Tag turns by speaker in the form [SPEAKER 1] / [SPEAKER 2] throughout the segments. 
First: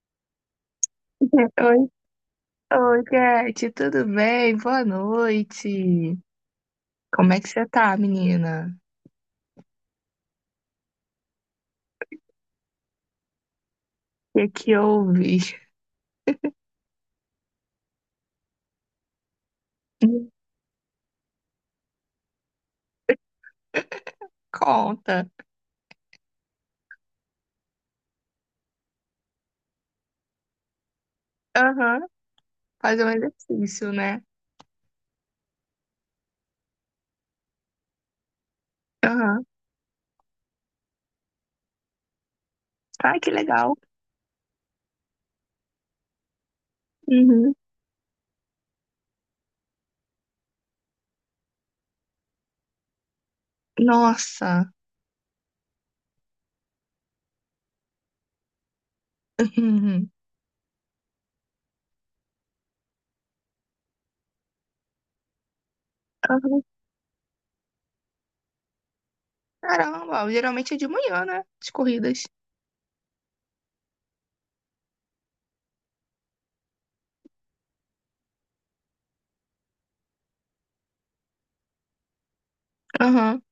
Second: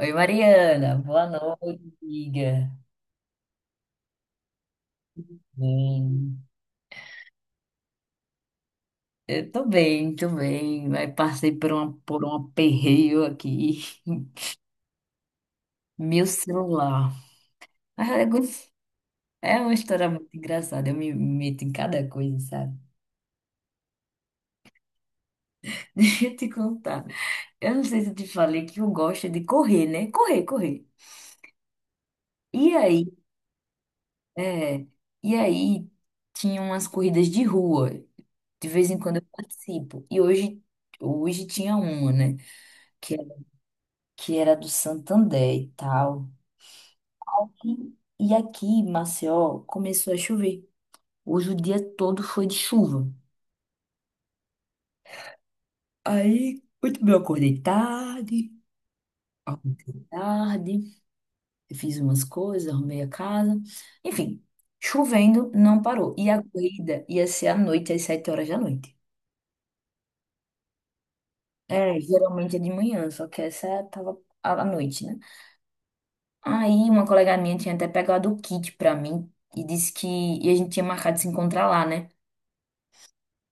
[SPEAKER 1] Oi, Mariana, boa
[SPEAKER 2] Oi,
[SPEAKER 1] noite, amiga.
[SPEAKER 2] oi, Cat, tudo bem? Boa noite.
[SPEAKER 1] Bem,
[SPEAKER 2] Como é que você tá, menina?
[SPEAKER 1] eu tô bem, mas passei por um aperreio aqui.
[SPEAKER 2] O que que houve?
[SPEAKER 1] Meu celular. Mas É go- É uma história
[SPEAKER 2] Me
[SPEAKER 1] muito engraçada, eu me meto em cada coisa, sabe?
[SPEAKER 2] Conta.
[SPEAKER 1] Deixa eu te contar. Eu não sei se eu te falei que eu gosto de correr, né? Correr, correr.
[SPEAKER 2] Aham,
[SPEAKER 1] E
[SPEAKER 2] fazer um
[SPEAKER 1] aí,
[SPEAKER 2] exercício, né?
[SPEAKER 1] é, e aí tinha umas corridas de rua. De vez em quando eu
[SPEAKER 2] Aham.
[SPEAKER 1] participo. E hoje, hoje tinha uma, né?
[SPEAKER 2] Ai, que legal.
[SPEAKER 1] Que era do Santander e tal.
[SPEAKER 2] Uhum.
[SPEAKER 1] E, e aqui, em Maceió, começou a chover. Hoje o dia todo foi de chuva.
[SPEAKER 2] Nossa.
[SPEAKER 1] Aí, muito bem, eu acordei
[SPEAKER 2] Uhum.
[SPEAKER 1] tarde, eu fiz umas coisas, arrumei a casa. Enfim, chovendo, não parou. E a
[SPEAKER 2] Aham.
[SPEAKER 1] corrida ia ser à noite, às 7 horas da noite.
[SPEAKER 2] Caramba, geralmente é de manhã, né? As
[SPEAKER 1] É,
[SPEAKER 2] corridas.
[SPEAKER 1] geralmente é de manhã, só que essa tava à noite, né? Aí uma colega minha tinha até pegado o kit pra mim e disse que e a gente tinha marcado de se encontrar lá, né?
[SPEAKER 2] Aham.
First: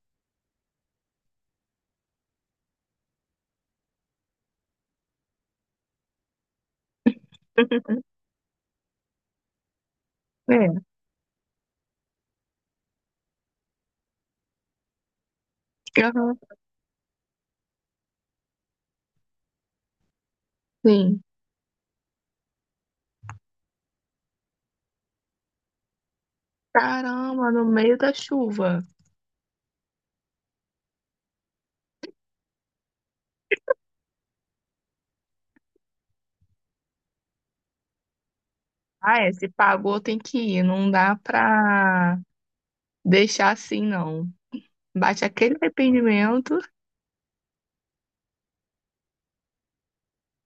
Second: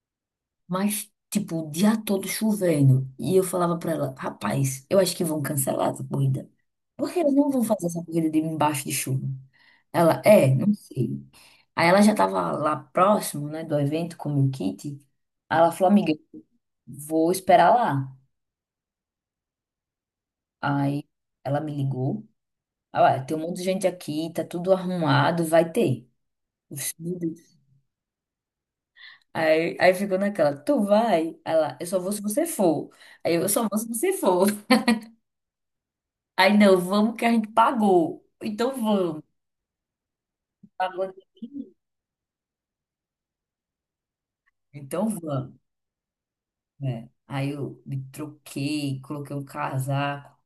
[SPEAKER 1] Mas, tipo, o dia todo chovendo. E eu falava pra ela, rapaz, eu acho que vão cancelar essa corrida. Porque eles não vão fazer essa corrida de embaixo de chuva. Ela, é, não
[SPEAKER 2] É.
[SPEAKER 1] sei. Aí ela já tava lá próximo, né, do evento com o meu kit. Aí ela falou, amiga,
[SPEAKER 2] Aham.
[SPEAKER 1] vou esperar lá. Aí
[SPEAKER 2] Sim.
[SPEAKER 1] ela me ligou. Ah, ué, tem um monte de gente aqui, tá tudo arrumado, vai ter. Eu disse, "Meu
[SPEAKER 2] Caramba,
[SPEAKER 1] Deus."
[SPEAKER 2] no meio da chuva.
[SPEAKER 1] Aí, aí ficou naquela, tu vai? Ela, eu só vou se você for. Aí eu só vou se você for. Aí, não, vamos que a gente pagou. Então
[SPEAKER 2] Ah,
[SPEAKER 1] vamos.
[SPEAKER 2] é, se pagou tem que ir, não
[SPEAKER 1] Pagou
[SPEAKER 2] dá
[SPEAKER 1] aqui.
[SPEAKER 2] pra deixar assim, não.
[SPEAKER 1] Então
[SPEAKER 2] Bate
[SPEAKER 1] vamos,
[SPEAKER 2] aquele arrependimento,
[SPEAKER 1] né? Aí eu me troquei, coloquei um casaco,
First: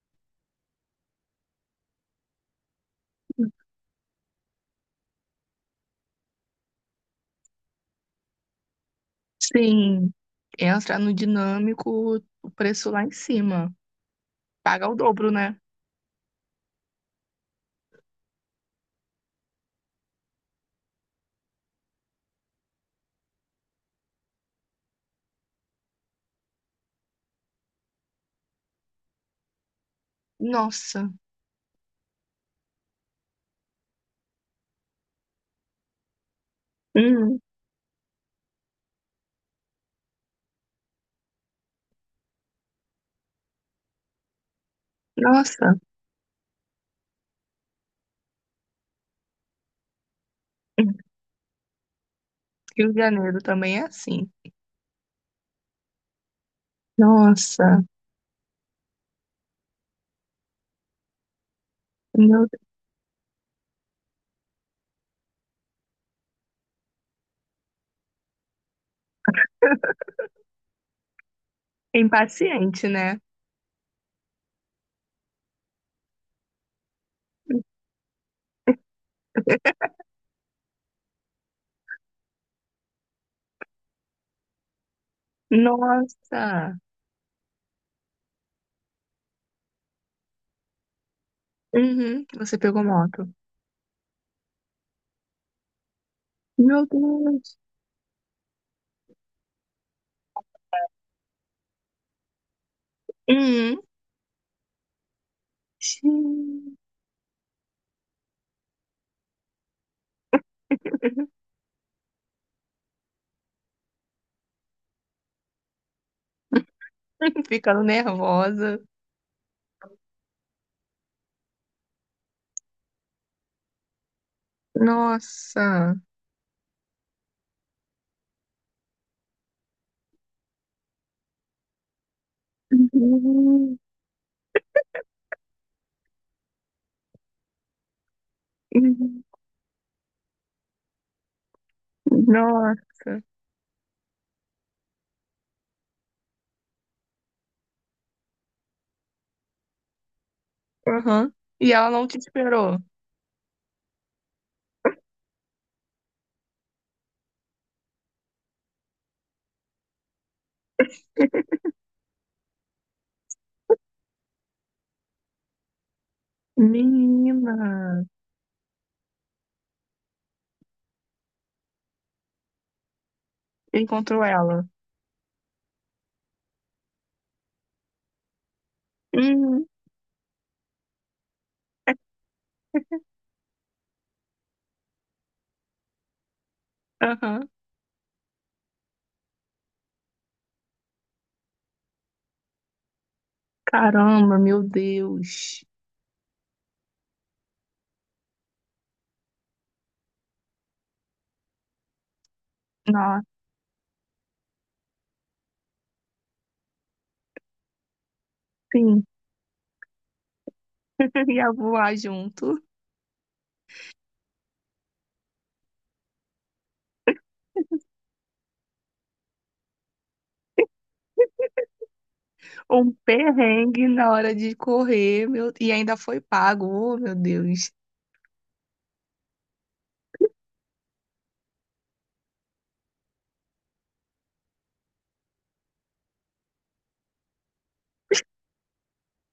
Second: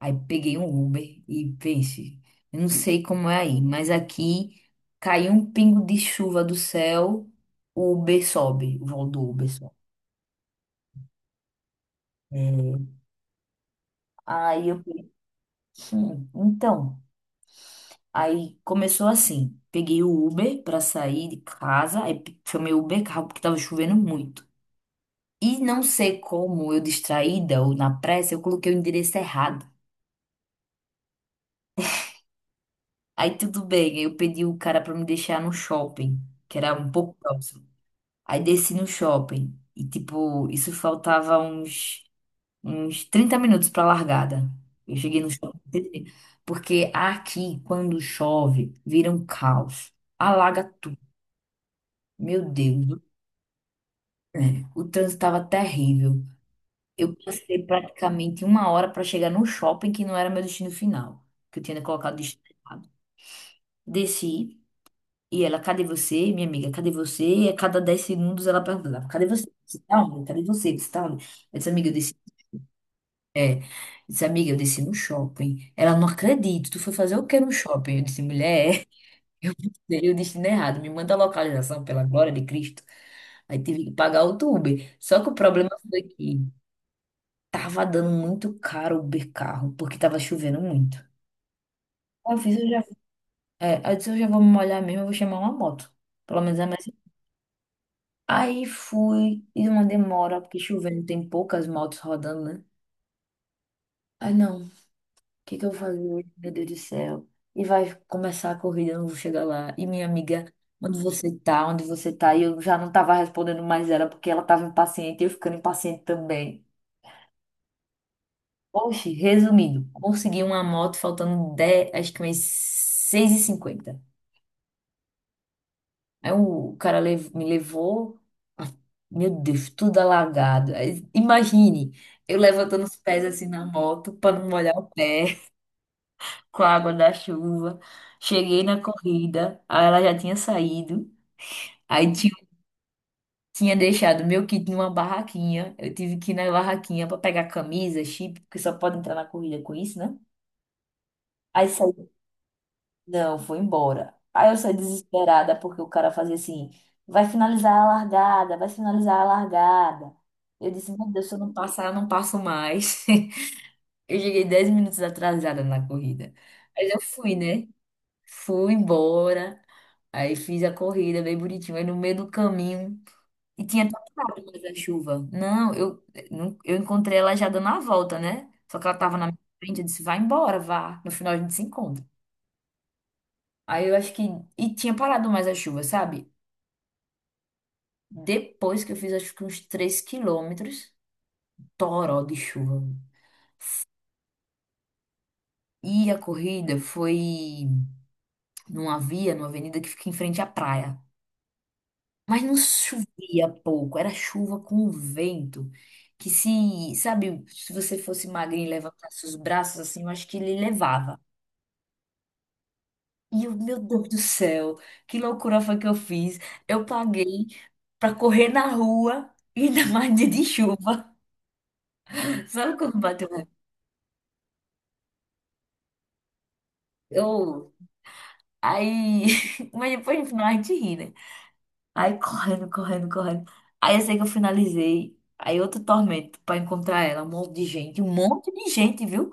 [SPEAKER 1] aí peguei um Uber e pense, eu não sei como é aí, mas aqui caiu um pingo de chuva do céu, o Uber sobe, o voo do Uber sobe.
[SPEAKER 2] sim, entra no dinâmico,
[SPEAKER 1] É.
[SPEAKER 2] o preço lá em cima.
[SPEAKER 1] Aí eu
[SPEAKER 2] Paga o
[SPEAKER 1] falei,
[SPEAKER 2] dobro, né?
[SPEAKER 1] Então, aí começou assim, peguei o Uber para sair de casa, aí chamei o Uber carro porque tava chovendo muito. E não sei como, eu distraída ou na pressa, eu coloquei o endereço errado.
[SPEAKER 2] Nossa,
[SPEAKER 1] Aí tudo bem, eu pedi o cara pra me deixar no shopping, que era um pouco
[SPEAKER 2] hum,
[SPEAKER 1] próximo. Aí desci no shopping e tipo, isso faltava uns 30 minutos pra largada. Eu cheguei no
[SPEAKER 2] nossa.
[SPEAKER 1] shopping, porque aqui quando chove, vira um caos, alaga
[SPEAKER 2] Hum,
[SPEAKER 1] tudo. Meu
[SPEAKER 2] Rio de
[SPEAKER 1] Deus,
[SPEAKER 2] Janeiro também é assim.
[SPEAKER 1] é, o trânsito estava terrível. Eu passei
[SPEAKER 2] Nossa,
[SPEAKER 1] praticamente uma hora para chegar no shopping, que não era meu destino final, que eu tinha colocado o destino
[SPEAKER 2] meu...
[SPEAKER 1] errado. Desci, e ela, cadê você, minha amiga? Cadê você? E a cada 10 segundos ela perguntava, cadê você? Você tá onde? Cadê você? Você tá onde? Eu disse, amiga, eu
[SPEAKER 2] é
[SPEAKER 1] desci,
[SPEAKER 2] impaciente, né?
[SPEAKER 1] eu disse, amiga, eu desci no shopping. Ela, não acredito, tu foi fazer o que no shopping? Eu disse, mulher, eu dei o destino errado, me manda a localização, pela glória de Cristo. Aí tive que pagar outro Uber. Só que o problema foi que
[SPEAKER 2] Nossa,
[SPEAKER 1] tava dando muito caro o Uber carro, porque tava chovendo muito.
[SPEAKER 2] uhum,
[SPEAKER 1] Aí Eu fiz,
[SPEAKER 2] você
[SPEAKER 1] eu já,
[SPEAKER 2] pegou moto.
[SPEAKER 1] é, aí eu disse, eu já vou me molhar mesmo, eu vou chamar uma moto. Pelo menos é mais.
[SPEAKER 2] Meu Deus,
[SPEAKER 1] Aí fui, e uma demora, porque chovendo tem poucas motos rodando, né?
[SPEAKER 2] uhum.
[SPEAKER 1] Ai, não, o que que eu vou fazer hoje? Meu Deus do
[SPEAKER 2] Xiii.
[SPEAKER 1] céu. E vai começar a corrida, eu não vou chegar lá. E minha amiga, onde você tá? Onde você tá? E eu já não tava respondendo mais ela, porque ela tava impaciente, e eu ficando impaciente também.
[SPEAKER 2] Ficando nervosa.
[SPEAKER 1] Oxe, resumindo, consegui uma moto faltando 10, acho que umas 6:50.
[SPEAKER 2] Nossa,
[SPEAKER 1] Aí o cara me levou, ah, meu Deus, tudo alagado. Aí, imagine, eu levantando os pés assim na
[SPEAKER 2] uhum.
[SPEAKER 1] moto para não molhar o pé com a água da chuva. Cheguei na
[SPEAKER 2] Uhum.
[SPEAKER 1] corrida, aí ela já tinha saído. Aí tinha,
[SPEAKER 2] Nossa.
[SPEAKER 1] tinha deixado meu kit numa barraquinha. Eu tive que ir na barraquinha para pegar camisa, chip, porque só pode entrar na corrida com isso, né?
[SPEAKER 2] Aham.
[SPEAKER 1] Aí
[SPEAKER 2] E ela não
[SPEAKER 1] saí
[SPEAKER 2] te esperou.
[SPEAKER 1] Não, foi embora. Aí eu saí desesperada porque o cara fazia assim, vai finalizar a largada, vai finalizar a largada. Eu disse, meu Deus, se eu não passar, eu não passo mais. Eu cheguei 10 minutos atrasada na corrida. Mas eu fui,
[SPEAKER 2] Menina,
[SPEAKER 1] né? Fui embora. Aí fiz a corrida bem bonitinho. Aí no meio do caminho. E tinha
[SPEAKER 2] encontrou
[SPEAKER 1] tocado mais
[SPEAKER 2] ela.
[SPEAKER 1] a chuva. Não, eu encontrei ela já dando a volta, né? Só que ela tava na minha
[SPEAKER 2] Hum,
[SPEAKER 1] frente. Eu disse, vai embora, vá. No final a gente se encontra. Aí eu acho que. E tinha parado mais a chuva, sabe?
[SPEAKER 2] aham.
[SPEAKER 1] Depois que eu fiz acho que uns 3 quilômetros, toró de chuva.
[SPEAKER 2] Caramba, meu Deus.
[SPEAKER 1] E a corrida foi numa via, numa avenida que fica em frente à praia. Mas não
[SPEAKER 2] Nossa,
[SPEAKER 1] chovia pouco, era chuva com vento. Que se, sabe, se você fosse magrinho e
[SPEAKER 2] sim.
[SPEAKER 1] levantasse os braços assim, eu acho que ele levava.
[SPEAKER 2] Ia voar junto.
[SPEAKER 1] E eu, meu Deus do céu, que loucura foi que eu fiz. Eu paguei pra correr na rua, ainda mais dia de chuva. Sabe
[SPEAKER 2] Um
[SPEAKER 1] quando bateu raiva?
[SPEAKER 2] perrengue na hora de correr, meu... e ainda foi pago. Oh, meu Deus.
[SPEAKER 1] Eu. Aí. Mas depois no final a gente ri, né? Aí correndo, correndo, correndo. Aí eu sei que eu finalizei. Aí outro tormento pra encontrar ela. Um monte de gente, um monte de gente, viu?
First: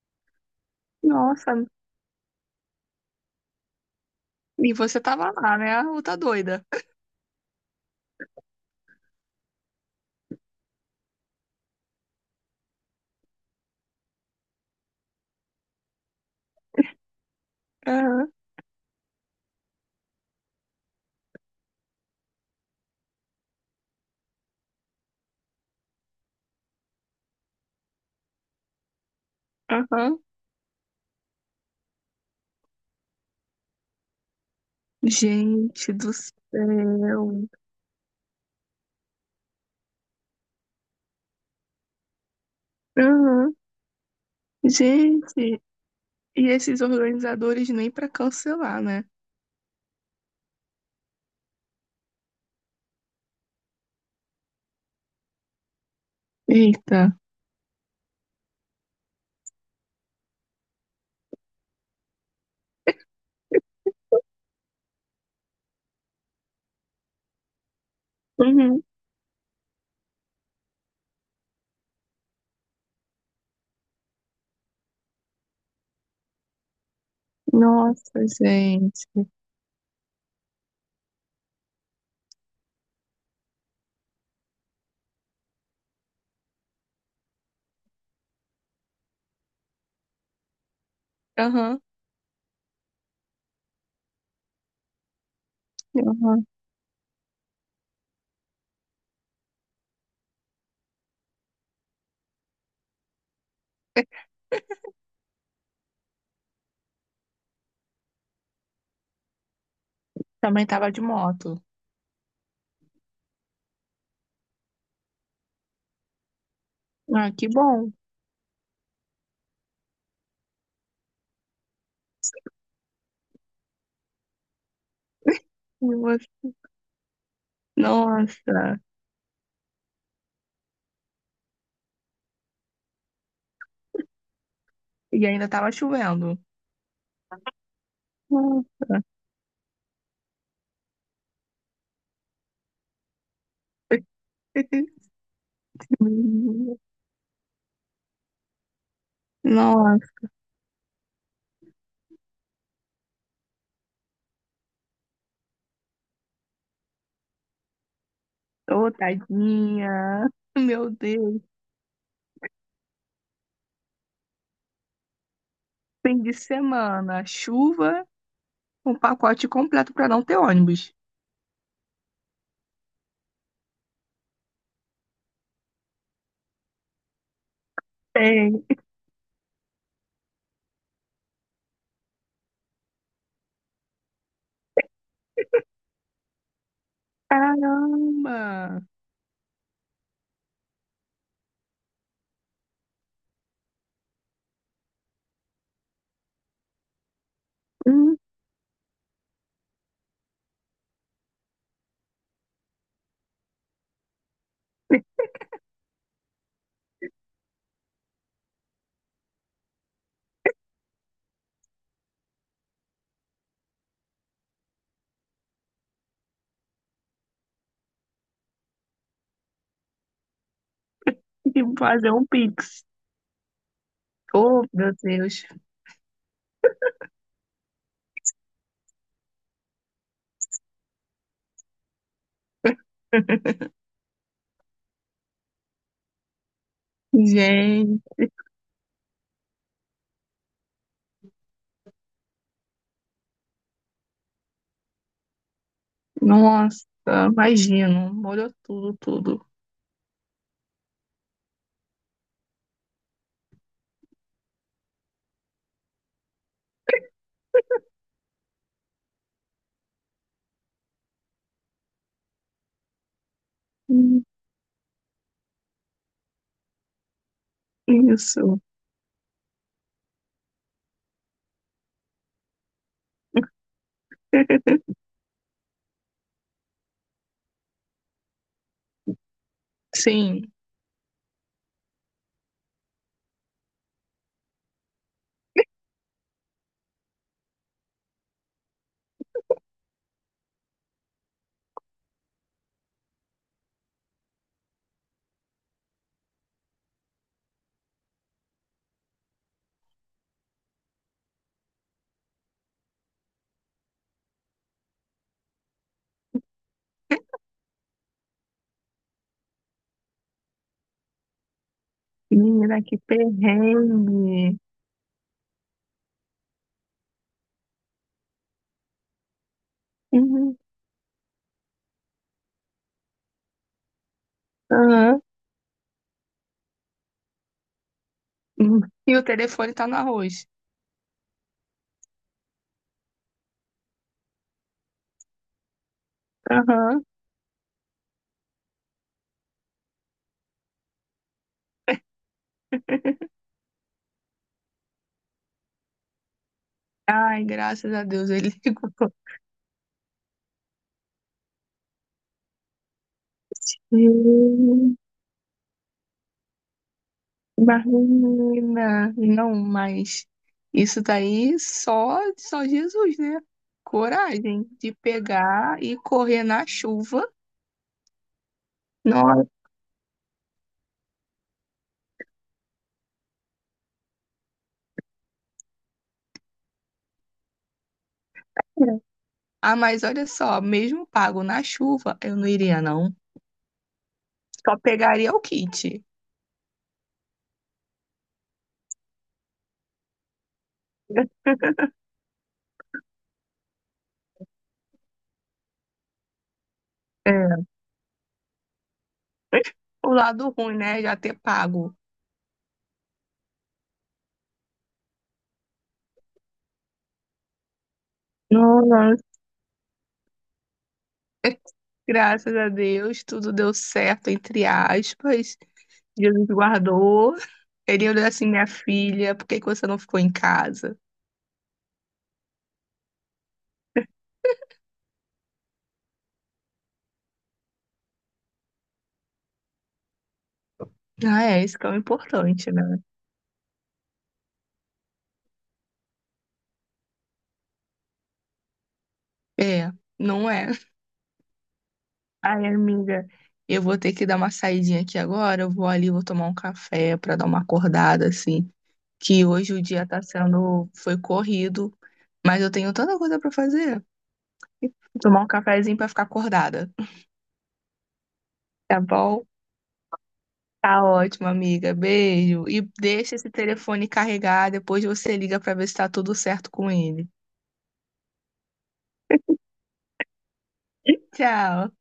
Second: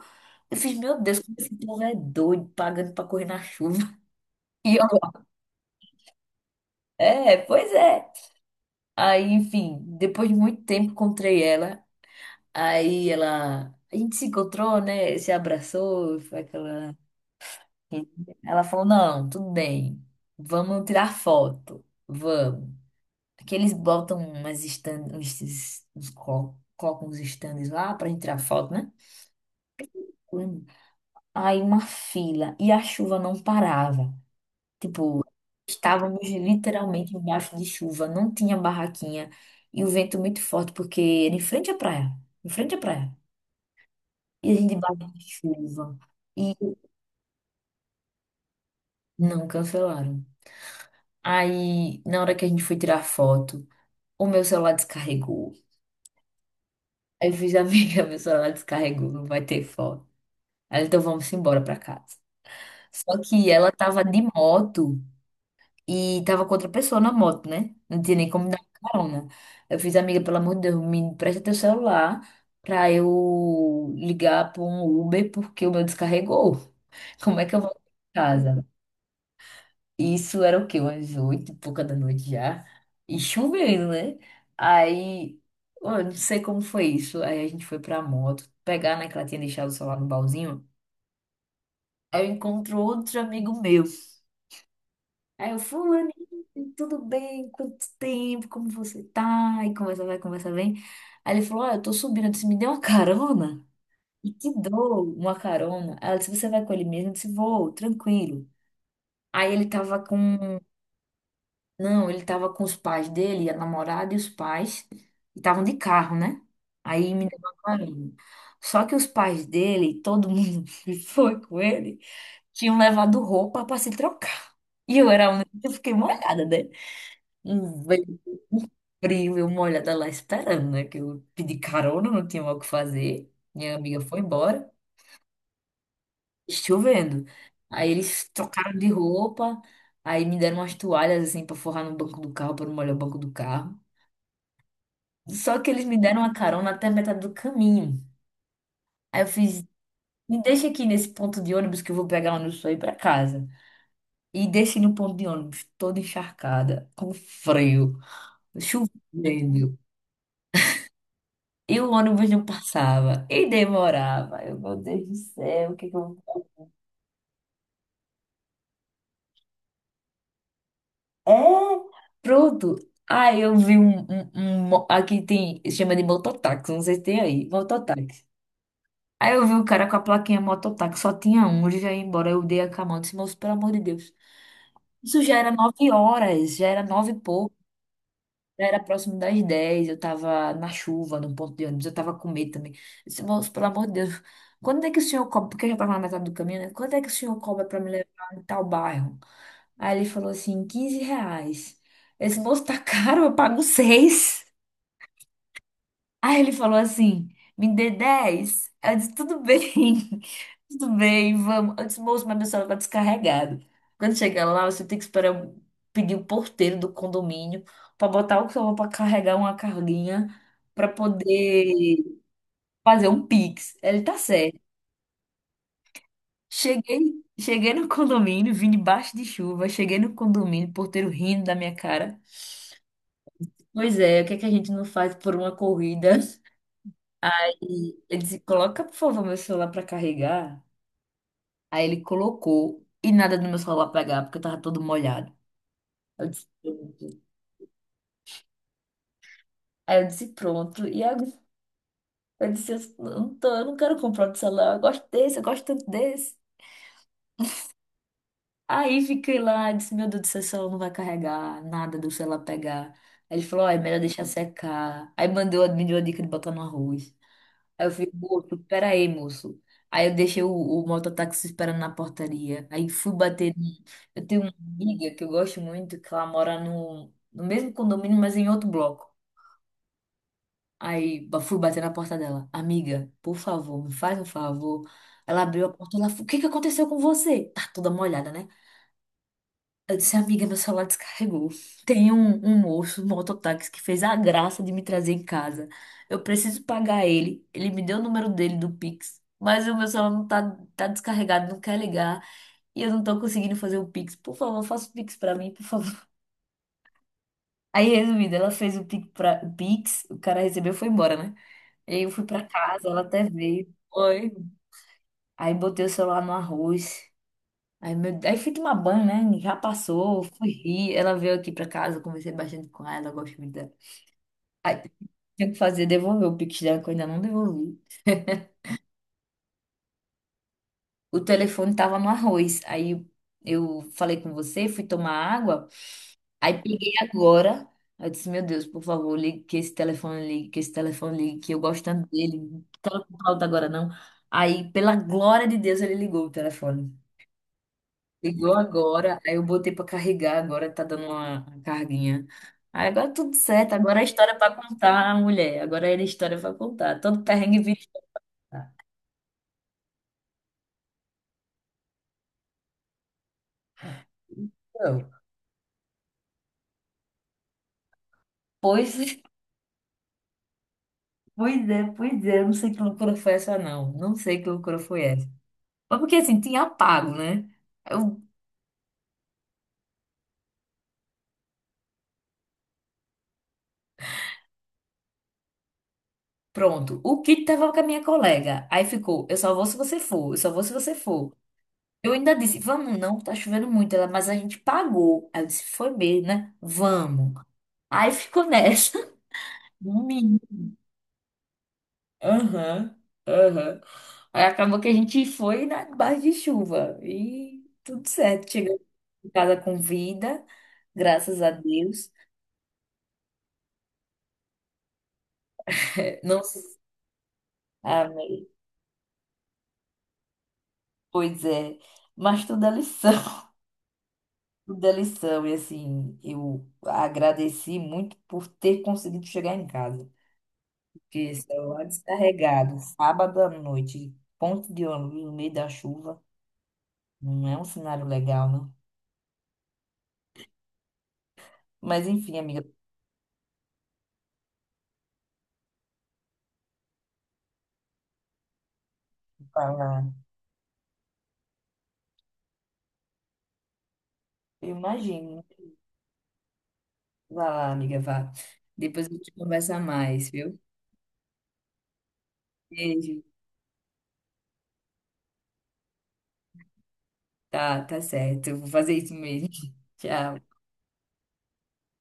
[SPEAKER 1] Eu fiz, meu Deus, como
[SPEAKER 2] Nossa,
[SPEAKER 1] esse povo é doido, pagando pra correr na chuva.
[SPEAKER 2] e
[SPEAKER 1] E eu,
[SPEAKER 2] você tava lá, né? Ou tá doida?
[SPEAKER 1] é, pois é. Aí, enfim, depois de muito tempo encontrei ela. Aí ela. A gente se encontrou, né? Se abraçou, foi aquela.
[SPEAKER 2] Aham,
[SPEAKER 1] Ela falou: não, tudo bem, vamos tirar foto, vamos. Aqui eles botam umas stand, colocam uns stands lá pra gente tirar foto, né?
[SPEAKER 2] aham.
[SPEAKER 1] Hum. Aí uma fila e a chuva não parava. Tipo,
[SPEAKER 2] Gente do
[SPEAKER 1] estávamos literalmente
[SPEAKER 2] céu.
[SPEAKER 1] embaixo de chuva, não tinha barraquinha e o vento muito forte, porque era em frente à praia, em frente à praia.
[SPEAKER 2] Aham.
[SPEAKER 1] E a gente embaixo de
[SPEAKER 2] Gente,
[SPEAKER 1] chuva
[SPEAKER 2] e
[SPEAKER 1] e
[SPEAKER 2] esses organizadores nem pra cancelar, né?
[SPEAKER 1] não cancelaram. Aí, na hora que a gente foi tirar foto, o meu celular descarregou.
[SPEAKER 2] Eita.
[SPEAKER 1] Aí eu fiz, amiga, meu celular descarregou, não vai ter foto. Aí, então vamos embora pra casa. Só que ela tava de moto e tava com outra pessoa na moto, né? Não tinha nem como dar
[SPEAKER 2] Uhum.
[SPEAKER 1] carona. Eu fiz, amiga, pelo amor de Deus, me empresta teu celular pra eu ligar pra um Uber porque o meu descarregou. Como é que eu vou pra
[SPEAKER 2] Nossa,
[SPEAKER 1] casa?
[SPEAKER 2] gente.
[SPEAKER 1] Isso era o quê? Umas oito e pouca da noite já. E chovendo, né? Aí, ó, eu não sei como foi isso. Aí a gente foi pra moto pegar, né? Que ela tinha deixado o celular no baúzinho.
[SPEAKER 2] Aham.
[SPEAKER 1] Aí eu encontro outro amigo meu. Aí eu, fulano,
[SPEAKER 2] Uhum.
[SPEAKER 1] tudo bem? Quanto tempo? Como você tá? E conversa vai, conversa vem. Aí ele falou, ó, eu tô subindo. Eu disse, me dê uma carona. E te dou uma carona. Aí ela disse, você vai com ele mesmo? Eu disse, vou, tranquilo. Aí ele tava com
[SPEAKER 2] Também tava de moto.
[SPEAKER 1] Não, ele tava com os pais dele, a namorada e os pais, e estavam de carro, né? Aí me
[SPEAKER 2] Ah,
[SPEAKER 1] deu
[SPEAKER 2] que
[SPEAKER 1] uma
[SPEAKER 2] bom.
[SPEAKER 1] carona. Só que os pais dele, todo mundo que foi com ele, tinham levado roupa para se trocar. E eu era a única que fiquei molhada, né? Um vento, um
[SPEAKER 2] Nossa.
[SPEAKER 1] frio, eu molhada lá esperando, né? Que eu pedi carona, não tinha mais o que fazer. Minha amiga foi embora
[SPEAKER 2] E ainda tava chovendo.
[SPEAKER 1] chovendo. Aí eles trocaram
[SPEAKER 2] Nossa.
[SPEAKER 1] de roupa, aí me deram umas toalhas assim pra forrar no banco do carro, para não molhar o banco do carro. Só que eles me deram uma carona até a metade do caminho. Aí eu fiz,
[SPEAKER 2] Nossa,
[SPEAKER 1] me deixa aqui nesse ponto de ônibus que eu vou pegar ônibus pra ir pra casa. E desci no ponto de ônibus, toda encharcada, com frio,
[SPEAKER 2] ô,
[SPEAKER 1] chovendo.
[SPEAKER 2] tadinha. Meu Deus.
[SPEAKER 1] E o ônibus não passava, e demorava. Eu, meu Deus do céu, o que é que eu
[SPEAKER 2] Fim
[SPEAKER 1] vou.
[SPEAKER 2] de semana, chuva, um pacote completo pra não ter ônibus.
[SPEAKER 1] É, pronto. Aí eu vi aqui tem. Chama de mototáxi, não sei se tem aí. Mototáxi.
[SPEAKER 2] Tem.
[SPEAKER 1] Aí eu vi o cara com a plaquinha mototáxi, só tinha um, ele já ia embora. Eu dei a camada, disse, moço, pelo amor de Deus. Isso já era 9 horas, já era nove e pouco,
[SPEAKER 2] Caramba.
[SPEAKER 1] já era próximo das dez. Eu tava na chuva, no ponto de ônibus, eu tava com medo também. Eu disse, moço, pelo amor de Deus, quando é que o senhor cobra? Porque eu já tava na metade do caminho, né? Quando é que o senhor cobra pra me levar
[SPEAKER 2] Hum,
[SPEAKER 1] em tal bairro? Aí ele falou assim, R$ 15. Esse moço tá caro, eu pago seis.
[SPEAKER 2] tem
[SPEAKER 1] Aí ele falou assim, me dê 10. Eu disse, tudo bem, tudo bem, vamos. Eu disse, moço, mas meu celular tá descarregado. Quando chegar lá, você tem que esperar pedir o porteiro do condomínio para botar o celular para carregar uma carguinha para
[SPEAKER 2] que
[SPEAKER 1] poder
[SPEAKER 2] fazer um Pix.
[SPEAKER 1] fazer um Pix. Ele tá certo.
[SPEAKER 2] Oh, meu Deus.
[SPEAKER 1] Cheguei, cheguei no condomínio, vim debaixo de chuva, cheguei no condomínio, porteiro rindo da minha cara. Pois é, o que é que a gente não faz por uma corrida? E
[SPEAKER 2] Gente.
[SPEAKER 1] ele disse, coloca, por favor, meu celular pra carregar. Aí ele colocou e nada do meu celular pegar, porque eu tava todo molhado. Eu disse,
[SPEAKER 2] Nossa,
[SPEAKER 1] pronto.
[SPEAKER 2] imagino, molhou tudo, tudo.
[SPEAKER 1] Aí eu disse, pronto. E agora? Eu disse, eu não tô, eu não quero comprar outro celular, eu gosto desse, eu gosto tanto desse. Aí fiquei lá, disse, meu Deus do céu, esse celular não vai carregar, nada do celular pegar. Aí ele falou, ó, é melhor
[SPEAKER 2] Hum,
[SPEAKER 1] deixar secar. Aí mandou, me deu a dica de botar no arroz. Aí eu falei, moço,
[SPEAKER 2] Isso,
[SPEAKER 1] pera aí, moço. Aí eu deixei o mototáxi esperando na portaria. Aí fui bater. Eu tenho uma amiga que eu gosto muito, que ela mora no mesmo condomínio, mas em outro bloco.
[SPEAKER 2] sim.
[SPEAKER 1] Fui bater na porta dela. Amiga, por favor, me faz um favor. Ela abriu a porta, ela falou, o que que aconteceu com você? Tá toda molhada, né? Eu disse, amiga, meu celular descarregou. Tem um moço, um mototáxi, que fez a graça de me trazer em casa. Eu preciso pagar ele. Ele me deu o número dele do Pix, mas o meu celular não tá descarregado, não quer ligar. E eu não tô conseguindo fazer o Pix. Por favor, faça o Pix pra mim, por favor. Aí, resumindo, ela fez o Pix, o cara recebeu e foi embora, né? E aí eu fui pra
[SPEAKER 2] Menina,
[SPEAKER 1] casa,
[SPEAKER 2] que
[SPEAKER 1] ela até veio. Oi.
[SPEAKER 2] perrengue.
[SPEAKER 1] Aí botei o celular no arroz. Aí, fui tomar banho, né? Já passou, fui
[SPEAKER 2] Uhum.
[SPEAKER 1] rir. Ela veio aqui pra casa, conversei bastante com ela, gosto muito dela. Aí,
[SPEAKER 2] Aham.
[SPEAKER 1] tinha que fazer, devolver o Pix dela, que eu ainda não devolvi.
[SPEAKER 2] Hum. E o telefone tá no arroz.
[SPEAKER 1] O telefone tava no arroz. Aí eu falei com você, fui tomar água. Aí peguei
[SPEAKER 2] Aham.
[SPEAKER 1] agora. Aí eu disse, meu Deus, por favor, ligue que esse telefone ligue, que esse telefone ligue, que eu gosto tanto dele. Não quero comprar outro agora, não. Aí, pela glória de Deus, ele ligou o telefone.
[SPEAKER 2] Ai, graças a Deus, ele
[SPEAKER 1] Ligou
[SPEAKER 2] ligou.
[SPEAKER 1] agora, aí eu botei pra carregar, agora tá dando uma carguinha. Aí agora tudo certo, agora é história pra
[SPEAKER 2] Hum,
[SPEAKER 1] contar, mulher. Agora é história pra contar. Todo perrengue vista.
[SPEAKER 2] Marina, não, mas isso daí só, só Jesus, né? Coragem de
[SPEAKER 1] Então,
[SPEAKER 2] pegar e correr na chuva.
[SPEAKER 1] pois,
[SPEAKER 2] Nossa.
[SPEAKER 1] pois é, pois é. Eu não sei que loucura foi essa, não. Não sei que loucura foi essa. Mas porque assim, tinha pago, né? Eu,
[SPEAKER 2] Ah, mas olha só, mesmo pago na chuva, eu não iria, não. Só pegaria o kit.
[SPEAKER 1] pronto, o kit tava com a minha colega. Aí ficou, eu só vou se você for, eu só vou se você for. Eu ainda disse, vamos não, tá chovendo muito. Ela, mas a gente pagou. Aí eu disse, foi mesmo, né? Vamos.
[SPEAKER 2] É.
[SPEAKER 1] Aí ficou nessa.
[SPEAKER 2] O
[SPEAKER 1] Menino.
[SPEAKER 2] lado ruim, né? Já ter pago.
[SPEAKER 1] Aham, aham. Aí acabou que a gente foi na base de chuva. E tudo certo. Chegamos
[SPEAKER 2] Nossa.
[SPEAKER 1] em casa com vida, graças a Deus.
[SPEAKER 2] Graças a Deus, tudo deu certo, entre aspas.
[SPEAKER 1] É, não
[SPEAKER 2] Jesus
[SPEAKER 1] se...
[SPEAKER 2] guardou. Ele olhou assim,
[SPEAKER 1] Amei.
[SPEAKER 2] minha filha, por que que você não ficou em casa?
[SPEAKER 1] Pois é. Mas tudo é lição. Tudo é lição. E assim, eu agradeci muito por ter conseguido chegar em casa. Que
[SPEAKER 2] Ah, é, isso
[SPEAKER 1] celular
[SPEAKER 2] que é o importante,
[SPEAKER 1] descarregado,
[SPEAKER 2] né?
[SPEAKER 1] sábado à noite, ponto de ônibus no meio da chuva, não é um cenário legal, não.
[SPEAKER 2] É, não é.
[SPEAKER 1] Mas enfim, amiga,
[SPEAKER 2] Ai, amiga, eu vou ter que dar uma saidinha aqui agora. Eu vou ali, vou tomar um café pra dar uma acordada, assim, que
[SPEAKER 1] vá
[SPEAKER 2] hoje o
[SPEAKER 1] lá.
[SPEAKER 2] dia tá sendo, foi corrido, mas eu tenho tanta coisa pra fazer.
[SPEAKER 1] Eu
[SPEAKER 2] Vou tomar
[SPEAKER 1] imagino.
[SPEAKER 2] um cafezinho pra ficar acordada.
[SPEAKER 1] Vai lá, amiga, vá.
[SPEAKER 2] Tá
[SPEAKER 1] Depois a gente
[SPEAKER 2] bom?
[SPEAKER 1] conversa mais, viu?
[SPEAKER 2] Tá ótimo, amiga. Beijo. E
[SPEAKER 1] Beijo.
[SPEAKER 2] deixa esse telefone carregar, depois você liga pra ver se tá tudo certo com ele.
[SPEAKER 1] Tá, tá certo. Eu vou fazer isso mesmo. Tchau.
[SPEAKER 2] Tchau.